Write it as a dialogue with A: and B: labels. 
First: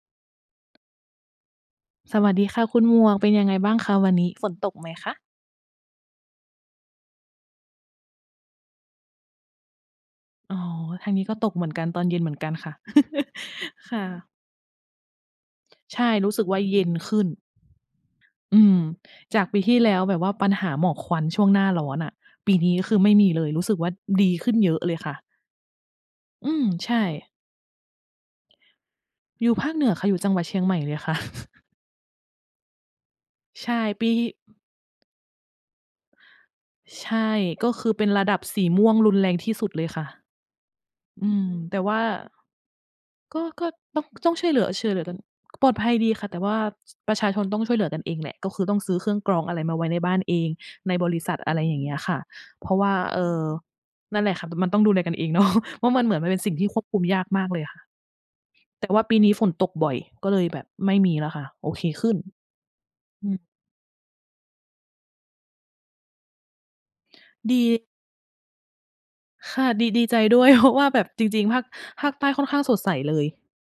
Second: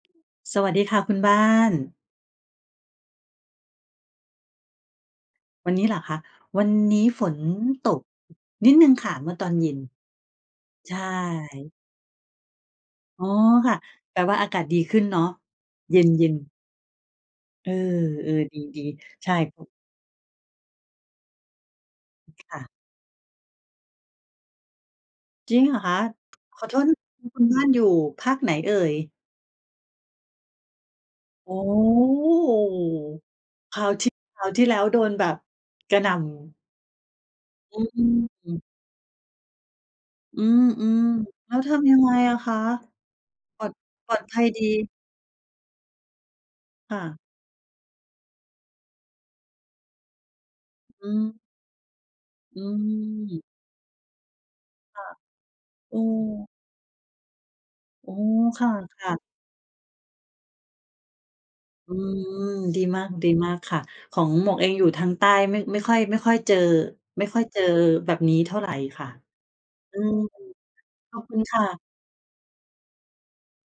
A: สวัสดีค่ะคุณบ้าน
B: สวัสดีค่ะคุณหมวก เป็นยังไงบ้างคะวันนี้? ฝนตกไหมคะ?
A: วันนี้เหรอคะ? วันนี้ฝนตก นิดหนึ่งค่ะเมื่อตอนเย็น
B: อ๋อ
A: ใช่
B: ทางนี้ก็ตกเหมือนกัน ตอนเย็นเหมือนกันค่ะ
A: อ๋อ ค่ะ
B: ค่
A: แปล
B: ะ
A: ว่าอากาศดีขึ้นเนาะ เย
B: ใช่ ร
A: ็
B: ู
A: น
B: ้สึก
A: ๆ
B: ว่าเย็นขึ้น
A: เออ ๆ
B: อืม
A: ดี ๆ ใช่
B: จากปีที่แล้วแบบว่าปัญหาหมอกควันช่วงหน้าร้อนอะ ป
A: ค
B: ี
A: ่ะ
B: นี้คือไม่มีเลย รู้สึกว่าดีขึ้นเยอะเลยค่ะ
A: จริงเหรอคะ?
B: อื
A: ข
B: ม
A: อโทษ
B: ใช
A: ค
B: ่
A: ุณ คุณบ้านอยู่ภาคไหนเอ่ย?
B: อยู่ภาคเหนือค่ะ อยู่จังหวัดเชียงใหม่เลยค่ะ
A: อ๋อ โอ้โฮ
B: ใช่
A: คราว
B: ป
A: ท
B: ี
A: ี่ คราวที่แล้วโดนแบบกระหน่ำ
B: ใช่ ก็
A: อ
B: ค
A: ื
B: ือเป็นระดับส
A: ม
B: ีม่วงรุนแรงที่สุดเลยค่ะ
A: อืม
B: อืม
A: ๆ แล้วท
B: แต่ว
A: ำย
B: ่
A: ั
B: า
A: งไงอะคะ?
B: ก็
A: ปล
B: ก
A: อ
B: ็
A: ด
B: ต้อง
A: ปลอด
B: ต้
A: ภ
B: อง
A: ั
B: ช
A: ย
B: ่วยเห
A: ด
B: ลื
A: ี
B: อ ช่วยเหลือกัน ปลอดภัยดีค่ะ แต่ว่า
A: ค่
B: ป
A: ะ
B: ระชาชนต้องช่วยเหลือกันเองแหละ ก็คือต้องซื้อเครื่องกรองอะไรมาไว้ในบ้านเอง ใน
A: อ
B: บ
A: ื
B: ริษ
A: อ
B: ัท อะไรอย่างเงี้ยค่ะ
A: อื
B: เพราะว่า เอ่
A: ม
B: อ นั่นแหละค่ะ มันต้องดูแ
A: ค
B: ล
A: ่ะ
B: กันเอง เนาะ เพรา
A: เ
B: ะ
A: อ
B: มันเหมือนมันเป็นส
A: อ
B: ิ่งที่ควบคุมยากมากเลยค่ะ
A: อ๋อ ค
B: แต่ว่า
A: ่ะ
B: ปี
A: ๆ
B: นี้ฝนตกบ่อยก็เลยแบบไม่มีแล้วค่ะ โอเค
A: อื
B: ขึ้น
A: ม ดีมาก ด
B: อ
A: ี
B: ืม
A: มากค่ะ ของหมวกเองอยู่ทางใต้ ไม่ ไม่ค่อย ไม่ค่อยเจอ ไม่ค่อย
B: ด
A: เจอ
B: ี
A: แบบนี้เท่าไรค่ะ
B: ค่ะ ดี
A: อื
B: ดีใ
A: ม
B: จด้วย เพราะว่าแบบ
A: ขอ
B: จ
A: บคุ
B: ร
A: ณ
B: ิง ๆ
A: ค
B: ภา
A: ่
B: ค
A: ะ
B: ภาคใต้ค่อนข้างสดใสเลย